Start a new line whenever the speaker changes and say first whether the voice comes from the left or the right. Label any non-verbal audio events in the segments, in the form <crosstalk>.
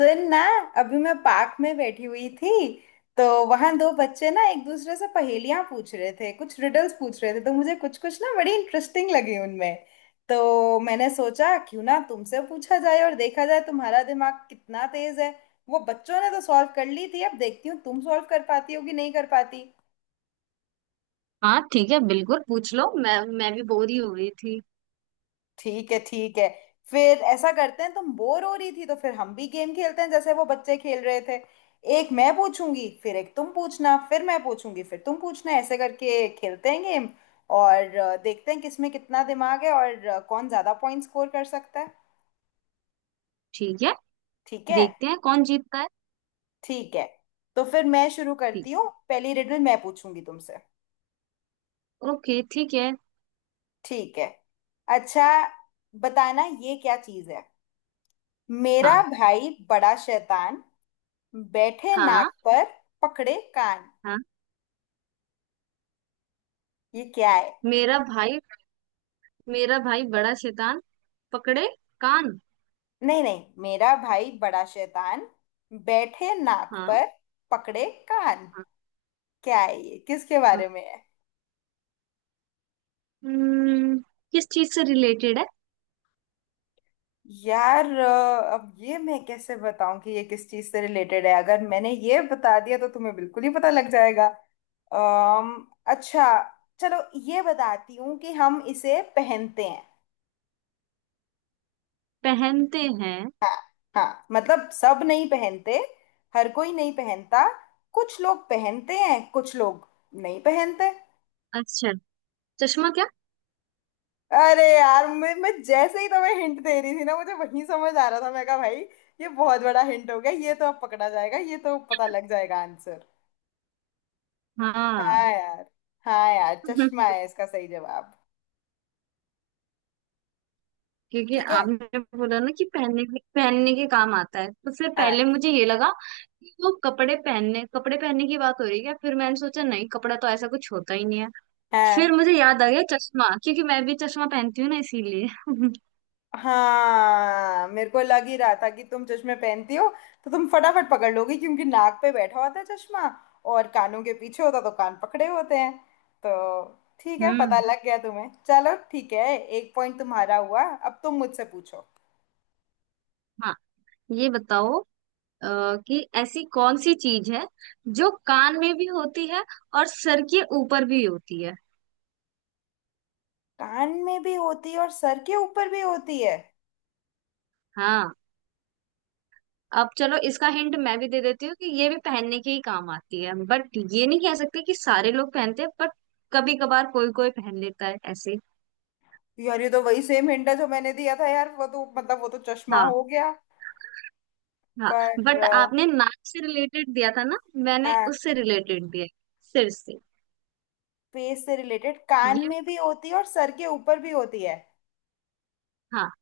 left: सुन ना। अभी मैं पार्क में बैठी हुई थी। तो वहां दो बच्चे ना एक दूसरे से पहेलियां पूछ रहे थे, कुछ रिडल्स पूछ रहे थे। तो मुझे कुछ कुछ ना बड़ी इंटरेस्टिंग लगी उनमें। तो मैंने सोचा क्यों ना तुमसे पूछा जाए और देखा जाए तुम्हारा दिमाग कितना तेज है। वो बच्चों ने तो सॉल्व कर ली थी, अब देखती हूँ तुम सॉल्व कर पाती हो कि नहीं कर पाती।
right: हाँ, ठीक है। बिल्कुल पूछ लो। मैं भी बोर ही हो रही थी।
left: ठीक है ठीक है। फिर ऐसा करते हैं, तुम बोर हो रही थी तो फिर हम भी गेम खेलते हैं जैसे वो बच्चे खेल रहे थे। एक मैं पूछूंगी फिर एक तुम पूछना, फिर मैं पूछूंगी फिर तुम पूछना, ऐसे करके खेलते हैं गेम। और देखते हैं किसमें कितना दिमाग है, और कौन ज्यादा पॉइंट स्कोर कर सकता है।
right: ठीक है,
left: ठीक है
right: देखते हैं कौन जीतता है।
left: ठीक है। तो फिर मैं शुरू
right: ठीक।
left: करती हूँ, पहली रिडल मैं पूछूंगी तुमसे।
right: ओके, ठीक है।
left: ठीक है। अच्छा, बताना ये क्या चीज़ है। मेरा
right: हाँ।
left: भाई बड़ा शैतान, बैठे नाक
right: हाँ।
left: पर, पकड़े कान।
right: हाँ,
left: ये क्या है?
right: मेरा भाई मेरा भाई बड़ा शैतान, पकड़े कान।
left: नहीं नहीं, मेरा भाई बड़ा शैतान, बैठे नाक
right: हाँ।
left: पर, पकड़े कान।
right: हाँ।
left: क्या है ये? किसके
right: हाँ।
left: बारे में है?
right: हम्म, किस चीज से रिलेटेड है?
left: यार अब ये मैं कैसे बताऊं कि ये किस चीज से रिलेटेड है, अगर मैंने ये बता दिया तो तुम्हें बिल्कुल ही पता लग जाएगा। अम्म अच्छा, चलो, ये बताती हूँ कि हम इसे पहनते हैं।
right: पहनते हैं?
left: हाँ। हाँ मतलब सब नहीं पहनते, हर कोई नहीं पहनता, कुछ लोग पहनते हैं कुछ लोग नहीं पहनते।
right: अच्छा, चश्मा क्या?
left: अरे यार, मैं जैसे ही तुम्हें हिंट दे रही थी ना, मुझे वही समझ आ रहा था। मैं कहा भाई, ये बहुत बड़ा हिंट हो गया, ये तो अब पकड़ा जाएगा, ये तो पता लग जाएगा आंसर।
right: हाँ।
left: हाँ यार। हाँ यार, चश्मा
right: <laughs>
left: है इसका सही जवाब।
right: क्योंकि
left: ठीक है।
right: आपने बोला ना कि पहनने के काम आता है, तो फिर
left: हाँ
right: पहले मुझे ये लगा कि वो कपड़े पहनने की बात हो रही है क्या। फिर मैंने सोचा, नहीं, कपड़ा तो ऐसा कुछ होता ही नहीं है। फिर
left: हाँ।
right: मुझे याद आ गया चश्मा, क्योंकि मैं भी चश्मा पहनती हूँ ना, इसीलिए। <laughs>
left: हाँ मेरे को लग ही रहा था कि तुम चश्मे पहनती हो, तो तुम फटाफट पकड़ लोगी क्योंकि नाक पे बैठा होता है चश्मा, और कानों के पीछे होता तो कान पकड़े होते हैं। तो ठीक है, पता
right: हम्म।
left: लग गया तुम्हें। चलो ठीक है, एक पॉइंट तुम्हारा हुआ, अब तुम मुझसे पूछो।
right: हाँ, ये बताओ अ, कि ऐसी कौन सी चीज है जो कान में भी होती है और सर के ऊपर भी होती है।
left: कान में भी होती है और सर के ऊपर भी होती है?
right: हाँ, अब चलो, इसका हिंट मैं भी दे देती हूँ कि ये भी पहनने के ही काम आती है, बट ये नहीं कह सकते कि सारे लोग पहनते हैं। बट कभी कभार कोई कोई पहन लेता है ऐसे।
left: यार ये तो वही सेम हिंट है जो मैंने दिया था यार, वो तो मतलब वो तो चश्मा
right: हाँ।
left: हो गया।
right: हाँ,
left: पर
right: बट आपने नाक से रिलेटेड दिया था ना, मैंने
left: हाँ।
right: उससे रिलेटेड दिया है, सिर से।
left: फेस से रिलेटेड, कान
right: ये भी।
left: में भी होती है और सर के ऊपर भी होती है।
right: हाँ,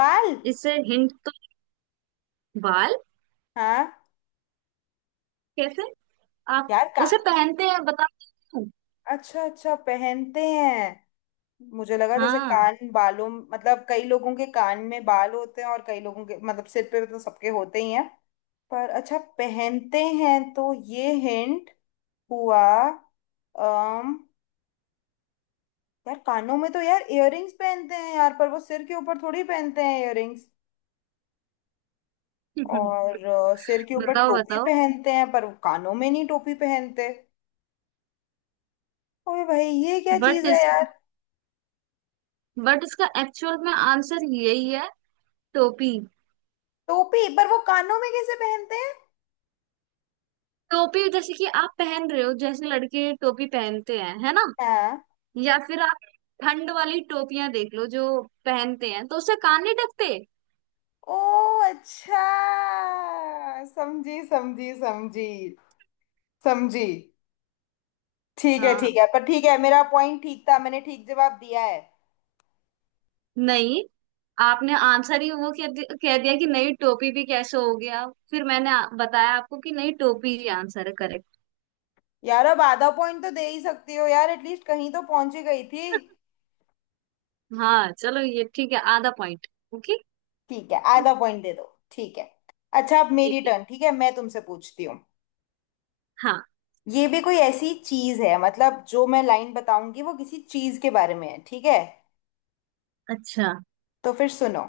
left: बाल।
right: इससे हिंट तो बाल
left: हाँ
right: कैसे? आप
left: यार का।
right: उसे पहनते हैं, बताओ।
left: अच्छा अच्छा, पहनते हैं। मुझे लगा जैसे
right: हाँ।
left: कान बालों, मतलब कई लोगों के कान में बाल होते हैं और कई लोगों के, मतलब सिर पे तो सबके होते ही हैं। पर अच्छा पहनते हैं, तो ये हिंट हुआ। अम यार कानों में तो यार इयररिंग्स पहनते हैं यार, पर वो सिर के ऊपर थोड़ी पहनते हैं इयररिंग्स।
right: <laughs>
left: और सिर के ऊपर
right: बताओ,
left: टोपी
right: बताओ।
left: पहनते हैं, पर वो कानों में नहीं टोपी पहनते। ओए भाई, ये क्या चीज
right: बट
left: है
right: इस
left: यार।
right: बट इसका एक्चुअल में आंसर यही है, टोपी।
left: टोपी, पर वो कानों में कैसे पहनते हैं?
right: टोपी जैसे कि आप पहन रहे हो, जैसे लड़के टोपी पहनते हैं, है ना।
left: हाँ।
right: या फिर आप ठंड वाली टोपियां देख लो जो पहनते हैं, तो उससे कान नहीं ढकते।
left: ओ अच्छा, समझी समझी समझी। समझी। ठीक है ठीक
right: हाँ।
left: है, पर ठीक है मेरा पॉइंट ठीक था, मैंने ठीक जवाब दिया है।
right: नहीं, आपने आंसर ही वो कह दिया कि नई टोपी भी कैसे हो गया। फिर मैंने बताया आपको कि नई टोपी ही आंसर है, करेक्ट।
left: यार अब आधा पॉइंट तो दे ही सकती हो यार, एटलीस्ट कहीं तो पहुंची गई थी।
right: हाँ चलो, ये ठीक है, आधा पॉइंट। ओके,
left: ठीक है आधा पॉइंट दे दो। ठीक है। अच्छा अब
right: ठीक
left: मेरी
right: है।
left: टर्न, ठीक है मैं तुमसे पूछती हूँ।
right: हाँ।
left: ये भी कोई ऐसी चीज है, मतलब जो मैं लाइन बताऊंगी वो किसी चीज के बारे में है, ठीक है?
right: अच्छा।
left: तो फिर सुनो।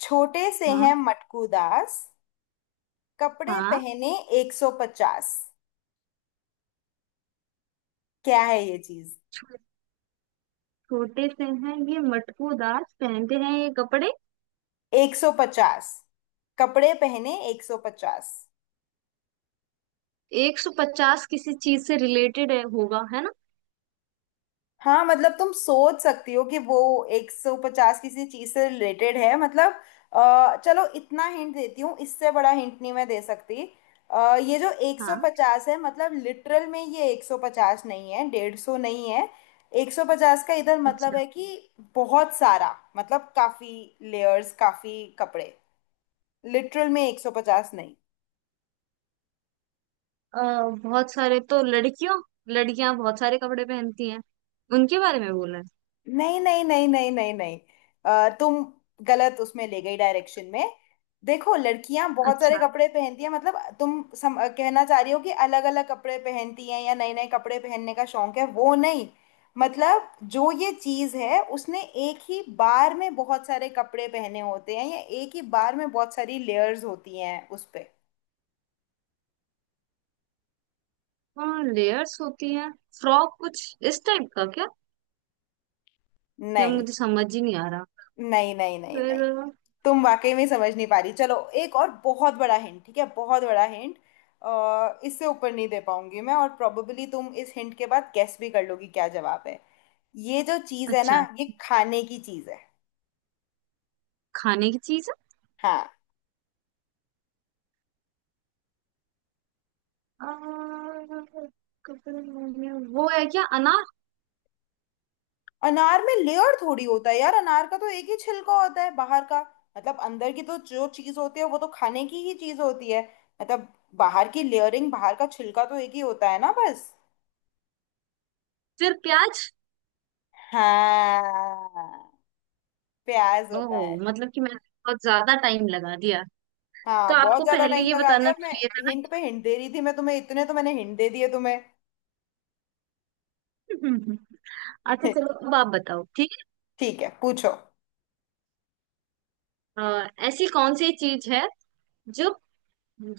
left: छोटे से हैं
right: हाँ।
left: मटकू दास, कपड़े
right: हाँ।
left: पहने 150। क्या है ये चीज?
right: छो- छोटे से हैं ये मटकूदार, पहनते हैं ये कपड़े।
left: 150, कपड़े पहने 150।
right: 150 किसी चीज से रिलेटेड है होगा, है ना।
left: हाँ मतलब तुम सोच सकती हो कि वो 150 किसी चीज से रिलेटेड है, मतलब। चलो इतना हिंट देती हूँ, इससे बड़ा हिंट नहीं मैं दे सकती। ये जो
right: हाँ।
left: 150 है मतलब लिटरल में ये 150 नहीं है, 150 नहीं है। 150 का इधर मतलब
right: अच्छा।
left: है कि बहुत सारा, मतलब काफी लेयर्स, काफी कपड़े। लिटरल में 150 नहीं
right: बहुत सारे तो लड़कियों, लड़कियां बहुत सारे कपड़े पहनती हैं, उनके बारे में बोल रहे
left: नहीं नहीं नहीं नहीं नहीं नहीं। तुम गलत उसमें ले गई, डायरेक्शन में। देखो लड़कियां
right: हैं।
left: बहुत सारे
right: अच्छा।
left: कपड़े पहनती हैं, मतलब तुम कहना चाह रही हो कि अलग अलग कपड़े पहनती हैं या नए नए कपड़े पहनने का शौक है, वो नहीं मतलब। जो ये चीज है उसने एक ही बार में बहुत सारे कपड़े पहने होते हैं, या एक ही बार में बहुत सारी लेयर्स होती हैं उस पे।
right: हाँ, लेयर्स होती हैं। फ्रॉक कुछ इस टाइप का क्या? ये
left: नहीं
right: मुझे समझ ही नहीं आ रहा।
left: नहीं नहीं नहीं नहीं,
right: फिर?
left: तुम वाकई में समझ नहीं पा रही। चलो एक और बहुत बड़ा हिंट, ठीक है, बहुत बड़ा हिंट, इससे ऊपर नहीं दे पाऊंगी मैं, और प्रोबेबली तुम इस हिंट के बाद गेस भी कर लोगी क्या जवाब है। ये जो चीज है ना,
right: अच्छा,
left: ये खाने की चीज है।
right: खाने की चीज है।
left: हाँ।
right: अ, कपड़े में वो है क्या, अनार?
left: अनार में लेयर थोड़ी होता है यार, अनार का तो एक ही छिलका होता है बाहर का। मतलब अंदर की तो जो चीज होती है वो तो खाने की ही चीज होती है। मतलब बाहर की लेयरिंग, बाहर का छिलका तो एक ही होता है ना बस।
right: फिर प्याज?
left: हाँ, प्याज
right: ओह,
left: होता है।
right: मतलब कि मैंने बहुत ज्यादा टाइम लगा दिया। तो
left: हाँ, बहुत
right: आपको
left: ज्यादा
right: पहले
left: टाइम
right: ये
left: लगा दिया,
right: बताना
left: और मैं
right: चाहिए था
left: हिंट पे हिंट दे रही थी मैं तुम्हें, इतने तो मैंने हिंट दे दिए तुम्हें।
right: ना। <laughs> अच्छा चलो,
left: <laughs>
right: अब आप बताओ। ठीक
left: ठीक है पूछो।
right: है ऐसी कौन सी चीज है जो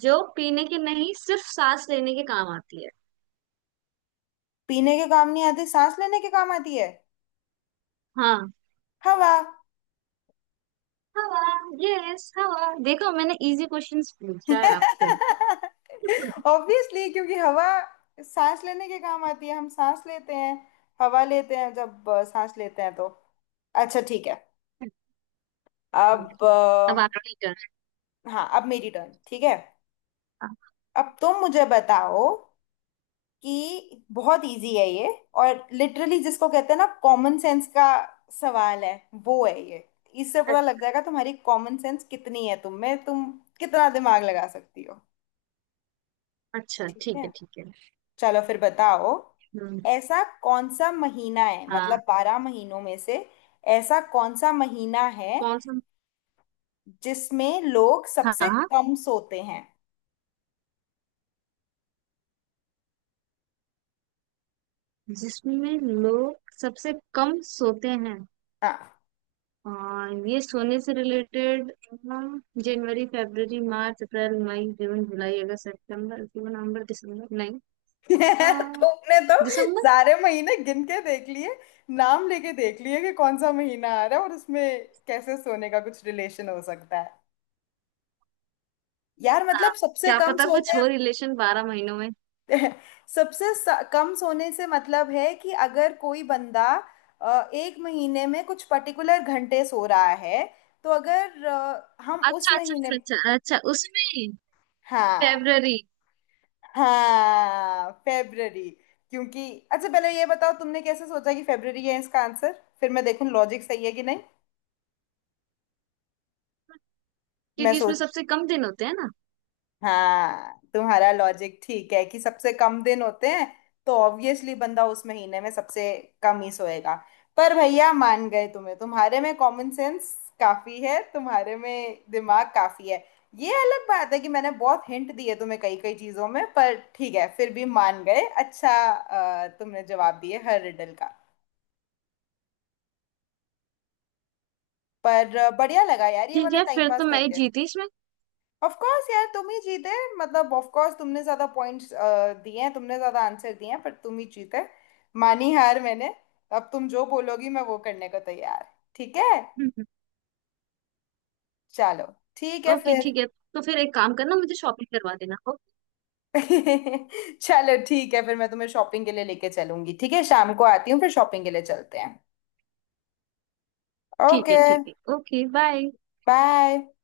right: जो पीने की नहीं, सिर्फ सांस लेने के काम आती है।
left: पीने के काम नहीं आती, सांस लेने के काम आती है।
right: हाँ।
left: हवा।
right: हवा? यस, हवा। देखो, मैंने इजी क्वेश्चंस पूछा है आपसे।
left: <laughs> ऑब्वियसली, क्योंकि हवा सांस लेने के काम आती है, हम सांस लेते हैं, हवा लेते हैं, जब सांस लेते हैं तो। अच्छा ठीक है।
right: <laughs>
left: अब
right: अब आपकी टर्न।
left: हाँ अब मेरी टर्न, ठीक है अब तुम मुझे बताओ, कि बहुत इजी है ये, और लिटरली जिसको कहते हैं ना कॉमन सेंस का सवाल है, वो है ये। इससे पता लग जाएगा तुम्हारी कॉमन सेंस कितनी है, तुम में तुम कितना दिमाग लगा सकती हो।
right: अच्छा,
left: ठीक
right: ठीक
left: है।
right: है, ठीक है।
left: चलो फिर बताओ।
right: हम्म।
left: ऐसा कौन सा महीना है,
right: हाँ।
left: मतलब बारह महीनों में से ऐसा कौन सा महीना है
right: कौन सा?
left: जिसमें लोग सबसे
right: हाँ,
left: कम सोते हैं?
right: जिसमें लोग सबसे कम सोते हैं?
left: हाँ।
right: हाँ, ये सोने से रिलेटेड। जनवरी, फरवरी, मार्च, अप्रैल, मई, जून, जुलाई, अगस्त, सितंबर, अक्टूबर, नवंबर, दिसंबर। नहीं।
left: <laughs>
right: आ,
left: तुमने तो
right: दिसंबर?
left: सारे महीने गिन के देख लिए, नाम लेके देख लिए कि कौन सा महीना आ रहा है और उसमें कैसे सोने का कुछ रिलेशन हो सकता है। यार
right: हाँ,
left: मतलब सबसे
right: क्या
left: कम
right: पता कुछ
left: सोते हैं।
right: हो रिलेशन 12 महीनों में।
left: <laughs> सबसे कम सोने से मतलब है कि अगर कोई बंदा एक महीने में कुछ पर्टिकुलर घंटे सो रहा है, तो अगर हम उस
right: अच्छा अच्छा
left: महीने।
right: अच्छा अच्छा अच्छा, उसमें
left: हाँ
right: फरवरी।
left: हाँ फेब्ररी। क्योंकि अच्छा, पहले ये बताओ तुमने कैसे सोचा कि फेब्ररी है इसका आंसर, फिर मैं देखूं लॉजिक सही है कि नहीं। मैं
right: क्योंकि इसमें
left: सोच,
right: सबसे कम दिन होते हैं ना।
left: हाँ तुम्हारा लॉजिक ठीक है कि सबसे कम दिन होते हैं, तो ऑब्वियसली बंदा उस महीने में सबसे कम ही सोएगा। पर भैया मान गए तुम्हें, तुम्हारे में कॉमन सेंस काफी है, तुम्हारे में दिमाग काफी है। ये अलग बात है कि मैंने बहुत हिंट दिए तुम्हें कई कई चीजों में, पर ठीक है फिर भी मान गए अच्छा। तुमने जवाब दिए हर रिडल का। पर बढ़िया लगा यार ये
right: ठीक
left: वाला
right: है,
left: टाइम
right: फिर तो
left: पास
right: मैं ही
left: करके।
right: जीती इसमें।
left: ऑफ कोर्स यार तुम ही जीते, मतलब ऑफ कोर्स तुमने ज्यादा पॉइंट्स दिए हैं, तुमने ज्यादा आंसर दिए हैं, पर तुम ही जीते। मानी हार मैंने। अब तुम जो बोलोगी मैं वो करने को तैयार। ठीक है।
right: हम्म।
left: चलो ठीक है
right: ओके
left: फिर।
right: ठीक है, तो फिर एक काम करना, मुझे शॉपिंग करवा देना। ओके।
left: <laughs> चलो ठीक है फिर, मैं तुम्हें शॉपिंग के लिए लेके चलूंगी। ठीक है शाम को आती हूँ, फिर शॉपिंग के लिए चलते हैं।
right: ठीक है,
left: ओके
right: ठीक है। Okay, bye.
left: बाय।